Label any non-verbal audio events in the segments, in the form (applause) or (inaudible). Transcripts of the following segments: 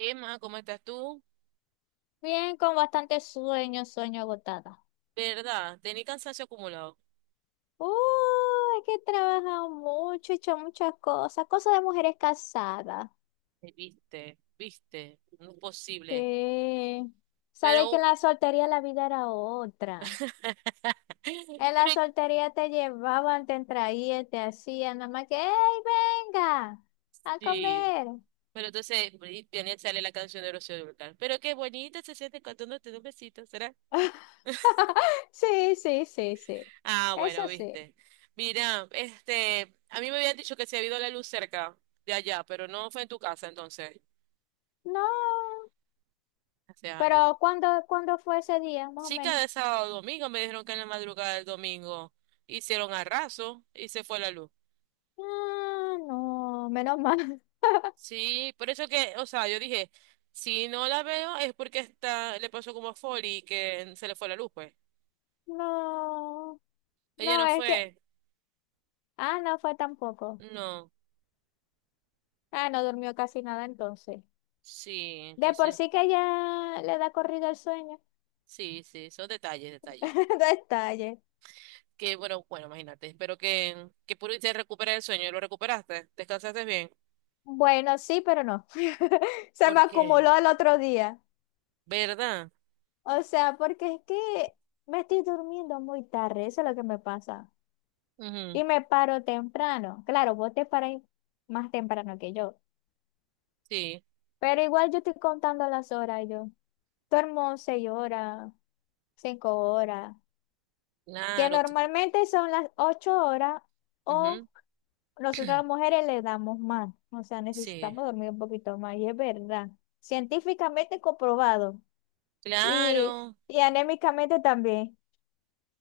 Emma, ¿cómo estás tú? Bien, con bastante sueño, sueño agotada. ¿Verdad? Tenía cansancio acumulado. Uy, es que he trabajado mucho, he hecho muchas cosas, cosas de mujeres casadas. Viste, viste, no es posible. Sí. Sabes que en Pero, la soltería la vida era otra. (laughs) En la pero soltería te llevaban, te traían, te hacían, nada más que, ¡hey, venga! A sí. comer. (laughs) Pero entonces, y viene sale la canción de Rocío Dúrcal. Pero qué bonita se siente cuando te da un besito, ¿será? Sí, sí, sí, sí. Ah, Eso bueno, sí. viste. Mira, este, a mí me habían dicho que se había ido la luz cerca de allá, pero no fue en tu casa, entonces. No. Gracias a Dios. Pero ¿cuándo, cuándo fue ese día, más o Sí, menos? cada sábado o domingo me dijeron que en la madrugada del domingo hicieron arraso y se fue la luz. Ah, no, menos mal. Sí, por eso que, o sea, yo dije, si no la veo es porque está, le pasó como a Folly que se le fue la luz, pues. (laughs) No. Ella No, no es que, fue. ah, no fue tampoco. No. Ah, no durmió casi nada entonces. Sí, De por entonces, sí que ya le da corrido el sueño. sí, sí, son detalles, detalles. (laughs) Detalle. Que bueno, bueno, imagínate. Espero que pudiste recuperar el sueño. ¿Lo recuperaste? ¿Descansaste bien? Bueno, sí, pero no. (laughs) Se me Porque, acumuló al otro día. ¿verdad? O sea, porque es que me estoy durmiendo muy tarde, eso es lo que me pasa. Ujú, Y me paro temprano. Claro, vos te paráis más temprano que yo. sí, Pero igual yo estoy contando las horas yo. Duermo seis horas, cinco horas, que claro. Tú- normalmente son las ocho horas o ujú, nosotras las mujeres le damos más, o sea, sí, necesitamos dormir un poquito más, y es verdad. Científicamente comprobado y, claro. y anémicamente también.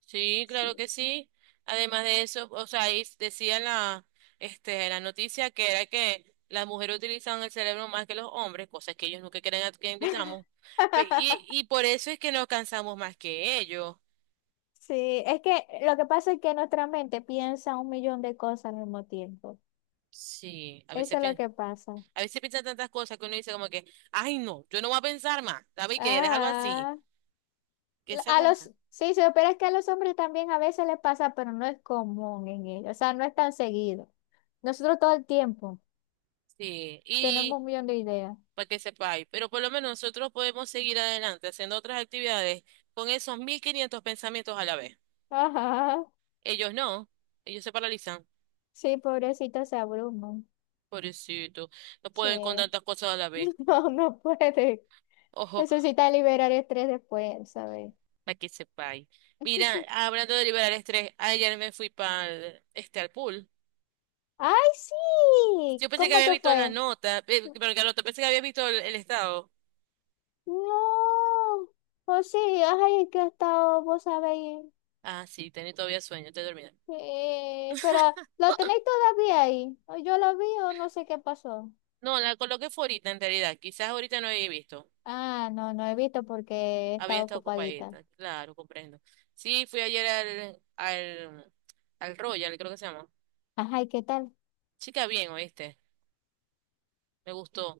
Sí, Sí. claro que sí. Además de eso, o sea, ahí decía en la, este, en la noticia que era que las mujeres utilizan el cerebro más que los hombres, cosas que ellos nunca creen que invitamos. Pe- Y, (laughs) y por eso es que nos cansamos más que ellos. Sí, es que lo que pasa es que nuestra mente piensa un millón de cosas al mismo tiempo. Sí, a veces, Eso es lo pien- que pasa. a veces piensan tantas cosas que uno dice como que, ay no, yo no voy a pensar más, ¿sabes qué? Déjalo así, Ah, que sea a como los, sea. sí, sí, pero es que a los hombres también a veces les pasa, pero no es común en ellos, o sea, no es tan seguido. Nosotros todo el tiempo Sí, y tenemos un millón de ideas. para que sepáis, pero por lo menos nosotros podemos seguir adelante haciendo otras actividades con esos 1.500 pensamientos a la vez. Ajá. Ellos no, ellos se paralizan. Sí, pobrecito se abruma. Pobrecito, no Sí. pueden con (laughs) tantas cosas a la vez. No, no puede. Ojo, Necesita liberar estrés después, ¿sabes? para que sepáis. Mira, (laughs) hablando de liberar estrés, ayer me fui para al pool. ¡Ay, sí! Yo pensé que ¿Cómo había te visto la fue? nota, pero la nota, pensé que había visto el estado. No. Oh, sí, ay, que he estado, vos sabéis. Ah, sí, tenía todavía sueño, estoy dormida. Pero, ¿lo tenéis todavía ahí? ¿O yo lo vi o no sé qué pasó? No, la coloqué fue ahorita en realidad, quizás ahorita no había visto. Ah, no, no he visto porque he Había estado estado ocupadita. ocupadita, claro, comprendo. Sí, fui ayer al Royal, creo que se llama. Ajá, ¿y qué tal? Chica, bien, ¿oíste? Me gustó.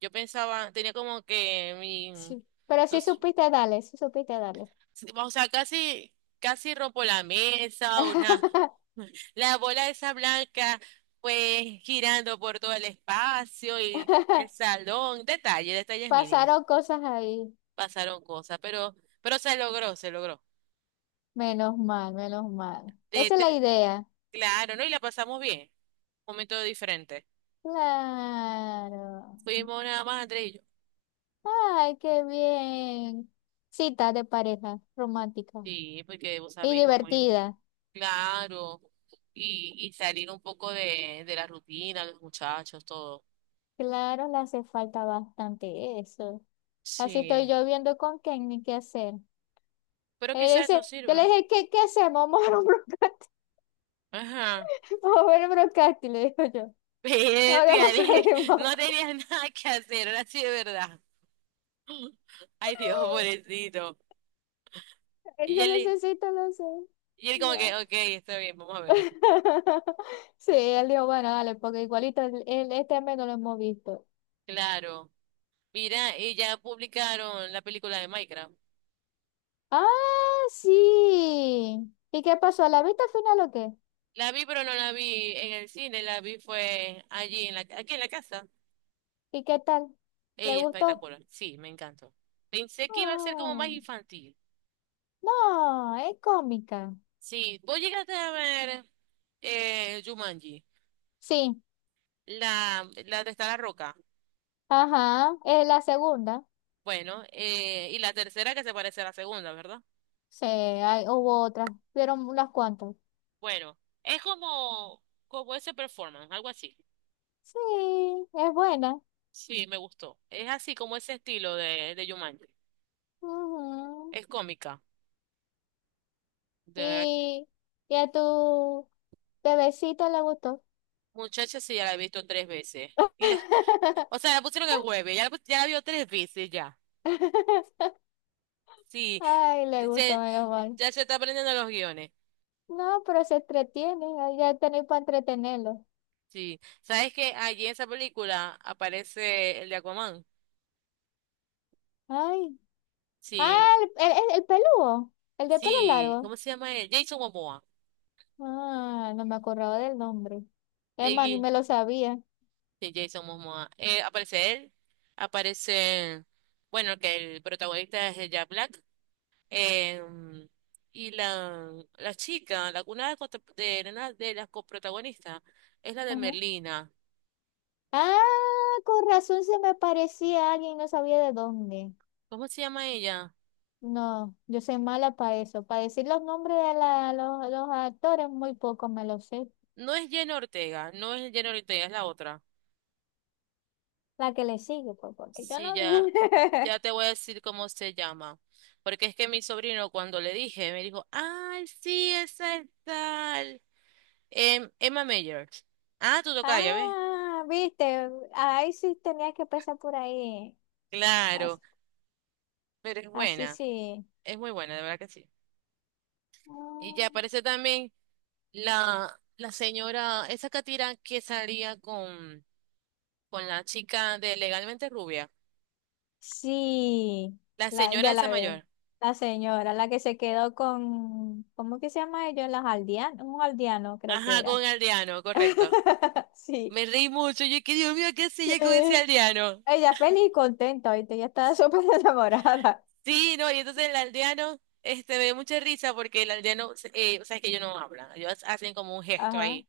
Yo pensaba, tenía como que mi, Sí. Pero no sí sé, supiste darle, sí supiste darle. sí, o sea, casi, casi rompo la mesa, una, (laughs) la bola esa blanca, pues girando por todo el espacio y el salón, detalle, detalles mínimos. Pasaron cosas ahí. Pasaron cosas, pero se logró, se logró. Menos mal, menos mal. De Esa es la tre- idea. claro, ¿no? Y la pasamos bien. Momento diferente. Claro. Fuimos nada más, Andrés y yo. Ay, qué bien. Cita de pareja romántica Sí, porque vos y sabéis cómo es. divertida. Claro. Y salir un poco de la rutina, los muchachos, todo. Claro, le hace falta bastante eso. Así estoy Sí, yo viendo con Kenny qué hacer. pero Él quizás eso dice, yo le sirve. dije, ¿qué hacemos? Vamos a ver un brocante. Ajá. (laughs) Vamos a ver un brocante, le digo yo. (laughs) Pero, Ahora tía, pues salimos. no (laughs) tenías nada que hacer, ahora sí de verdad. (laughs) Ay, Dios, pobrecito. Él Y dice, él, necesito, no sé. y él como que, ok, está bien, vamos a verlo. (laughs) Sí, él dijo, bueno, dale, porque igualito el este mes no lo hemos visto. Claro. Mira, y ya publicaron la película de Minecraft. Ah, sí. ¿Y qué pasó? ¿La viste al final o qué? La vi, pero no la vi en el cine, la vi fue allí, en la, aquí en la casa. ¿Y qué tal? ¿Le Ey, gustó? espectacular. Sí, me encantó. Pensé que iba a ser como Ah, más infantil. no, es cómica. Sí, vos llegaste a ver Jumanji, Sí, la de Está la Roca. ajá, es la segunda. Bueno, y la tercera que se parece a la segunda, ¿verdad? Sí, hubo otras, vieron unas cuantas. Bueno, es como, como ese performance, algo así. Sí, es buena. Sí, me gustó. Es así como ese estilo de Jumanji. Ujú. Es cómica. De verdad, ¿Y, y a tu bebecito le gustó? muchacha, sí, ya la he visto tres veces. Y la, (laughs) o sea, la pusieron el jueves, ya la vio tres veces ya. Sí, Ay, le gustó, Se, menos mal. ya se está aprendiendo los guiones. No, pero se entretiene, ahí ya tenéis para entretenerlo. Sí. ¿Sabes que allí en esa película aparece el de Aquaman? Ay, Sí, ah, el peludo, el de pelo sí. largo. ¿Cómo se llama él? Jason Momoa. Ah, no me acordaba del nombre. Es El más, ni gui- me lo sabía. sí, Jason Momoa. Aparece él. Aparece, bueno, que el protagonista es el Jack Black. em, y la, chica, la una de, una de las coprotagonistas, es la de Ajá. Merlina. Ah, con razón se me parecía a alguien, no sabía de dónde. ¿Cómo se llama ella? No, yo soy mala para eso. Para decir los nombres de los actores, muy poco me lo sé. No es Jenna Ortega, no es Jenna Ortega, es la otra. La que le sigue, pues, porque yo Sí, no. ya (laughs) te voy a decir cómo se llama. Porque es que mi sobrino, cuando le dije, me dijo, ay, sí, esa es tal. Emma Mayer. Ah, tú tocas, ya ves. Ah, viste, ahí sí tenía que pasar por ahí. Claro, As- pero es Así, buena, sí. es muy buena, de verdad que sí. Y ya Ah, aparece también la señora, esa catira que salía con la chica de Legalmente Rubia. sí, La la, señora ya esa la ve. mayor. La señora, la que se quedó con, ¿cómo que se llama ellos? Los aldeanos, un aldeano creo que Ajá, con era. Aldeano, correcto. (laughs) Sí. Me reí mucho, yo que Dios mío, ¿qué hacía ella con ese Sí. aldeano? Ella feliz y contenta, ¿viste? Ella estaba súper (laughs) enamorada. Sí, no, y entonces el aldeano, este, me dio mucha risa porque el aldeano, o sea, es que ellos no hablan, ellos hacen como un gesto Ajá, ahí.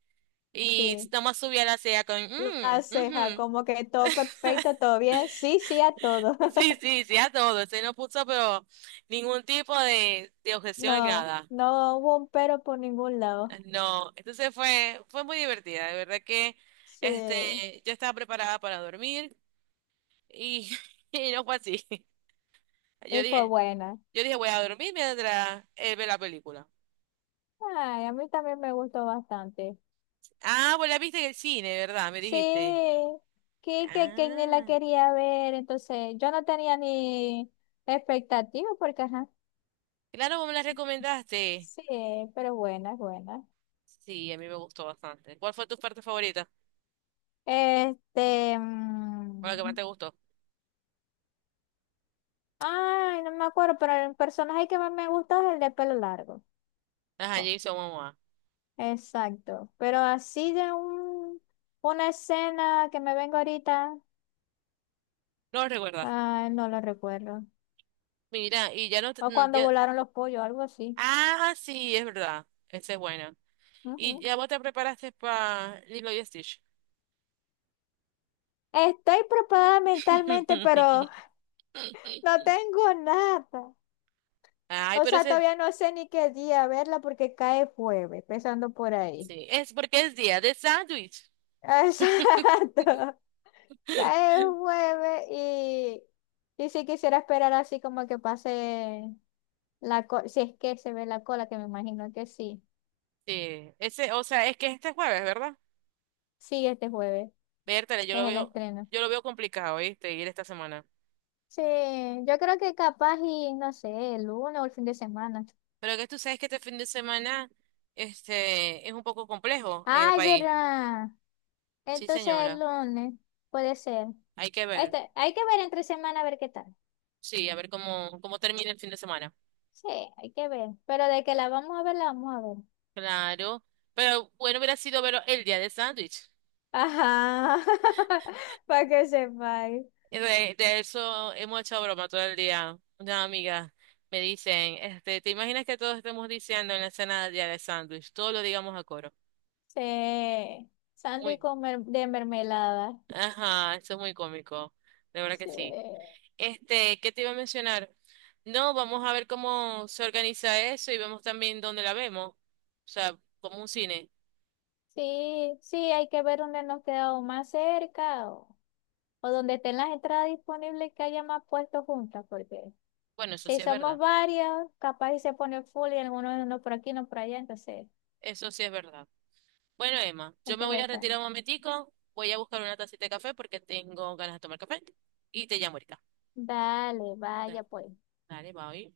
Y sí. nomás subía la ceja con, La mm, ujú". ceja, (laughs) como que todo perfecto, todo bien. Sí, sí a todo. Sí, sí, sí, a todo. Se no puso, pero ningún tipo de objeción en No, nada. no hubo un pero por ningún lado. No, entonces fue, fue muy divertida. De verdad que, este, Sí, yo estaba preparada para dormir y, (laughs) y no fue así. Yo y fue dije, buena. yo dije, voy a dormir mientras él ve la película. Ay, a mí también me gustó bastante. Ah, pues la viste en el cine, ¿verdad? Me dijiste. Sí, que ni la Ah, quería ver, entonces yo no tenía ni expectativa porque, ajá, claro, vos me las recomendaste. sí, pero buena, buena. Sí, a mí me gustó bastante. ¿Cuál fue tu parte favorita? Este, ¿O la que más mm, te gustó? ay, no me acuerdo, pero el personaje que más me gusta es el de pelo largo. Ajá, Oh, Jason Momoa. exacto, pero así de un, una escena que me vengo ahorita. No lo recuerdas. Ay, no lo recuerdo. Mira, y ya no te- O mm, cuando ya. volaron los pollos, algo así. Ah, sí, es verdad. Ese es bueno. ¿Y Ujú. ya vos te preparaste para Lilo y Stitch? Estoy preparada mentalmente, pero (laughs) (laughs) no tengo nada. Ay, O pero sea, ese. todavía no sé ni qué día verla porque cae jueves, empezando por ahí. Sí, es porque es día de sándwich. (laughs) (laughs) Exacto. Cae jueves y sí quisiera esperar así como que pase la cola, si es que se ve la cola, que me imagino que sí. Sí, ese, o sea, es que este jueves, ¿verdad? Sí, este jueves Vértale, yo es lo el veo, estreno. yo lo veo complicado, ¿viste? Ir esta semana. Sí, yo creo que capaz y no sé, el lunes o el fin de semana. Pero que tú sabes que este fin de semana es un poco complejo en el Ay, país. ¿verdad? Sí, Entonces el señora. lunes puede ser. Hay que ver. Este, hay que ver entre semana a ver qué tal. Sí, a ver cómo termina el fin de semana. Sí, hay que ver. Pero de que la vamos a ver, la vamos a ver. Claro. Pero bueno, hubiera sido verlo el día del sándwich. Ajá. (laughs) Para que sepáis. De eso hemos hecho broma todo el día. Una amiga me dicen, ¿te imaginas que todos estemos diciendo en la escena del día del sándwich? Todo lo digamos a coro. Sí. Sandy Muy. con de mermelada. Ajá, eso es muy cómico. De verdad que Sí. sí. ¿Qué te iba a mencionar? No, vamos a ver cómo se organiza eso y vemos también dónde la vemos. O sea, como un cine. Sí, sí, hay que ver dónde nos quedamos más cerca o donde estén las entradas disponibles que haya más puestos juntas, porque Bueno, eso si sí es somos verdad. varios, capaz y se pone full y algunos no por aquí, no por allá, entonces Eso sí es verdad. Bueno, Emma, hay yo me que voy ver a retirar también. un momentico. Voy a buscar una tacita de café porque tengo ganas de tomar café. Y te llamo ahorita. Dale, Da- vaya pues. Dale, bye.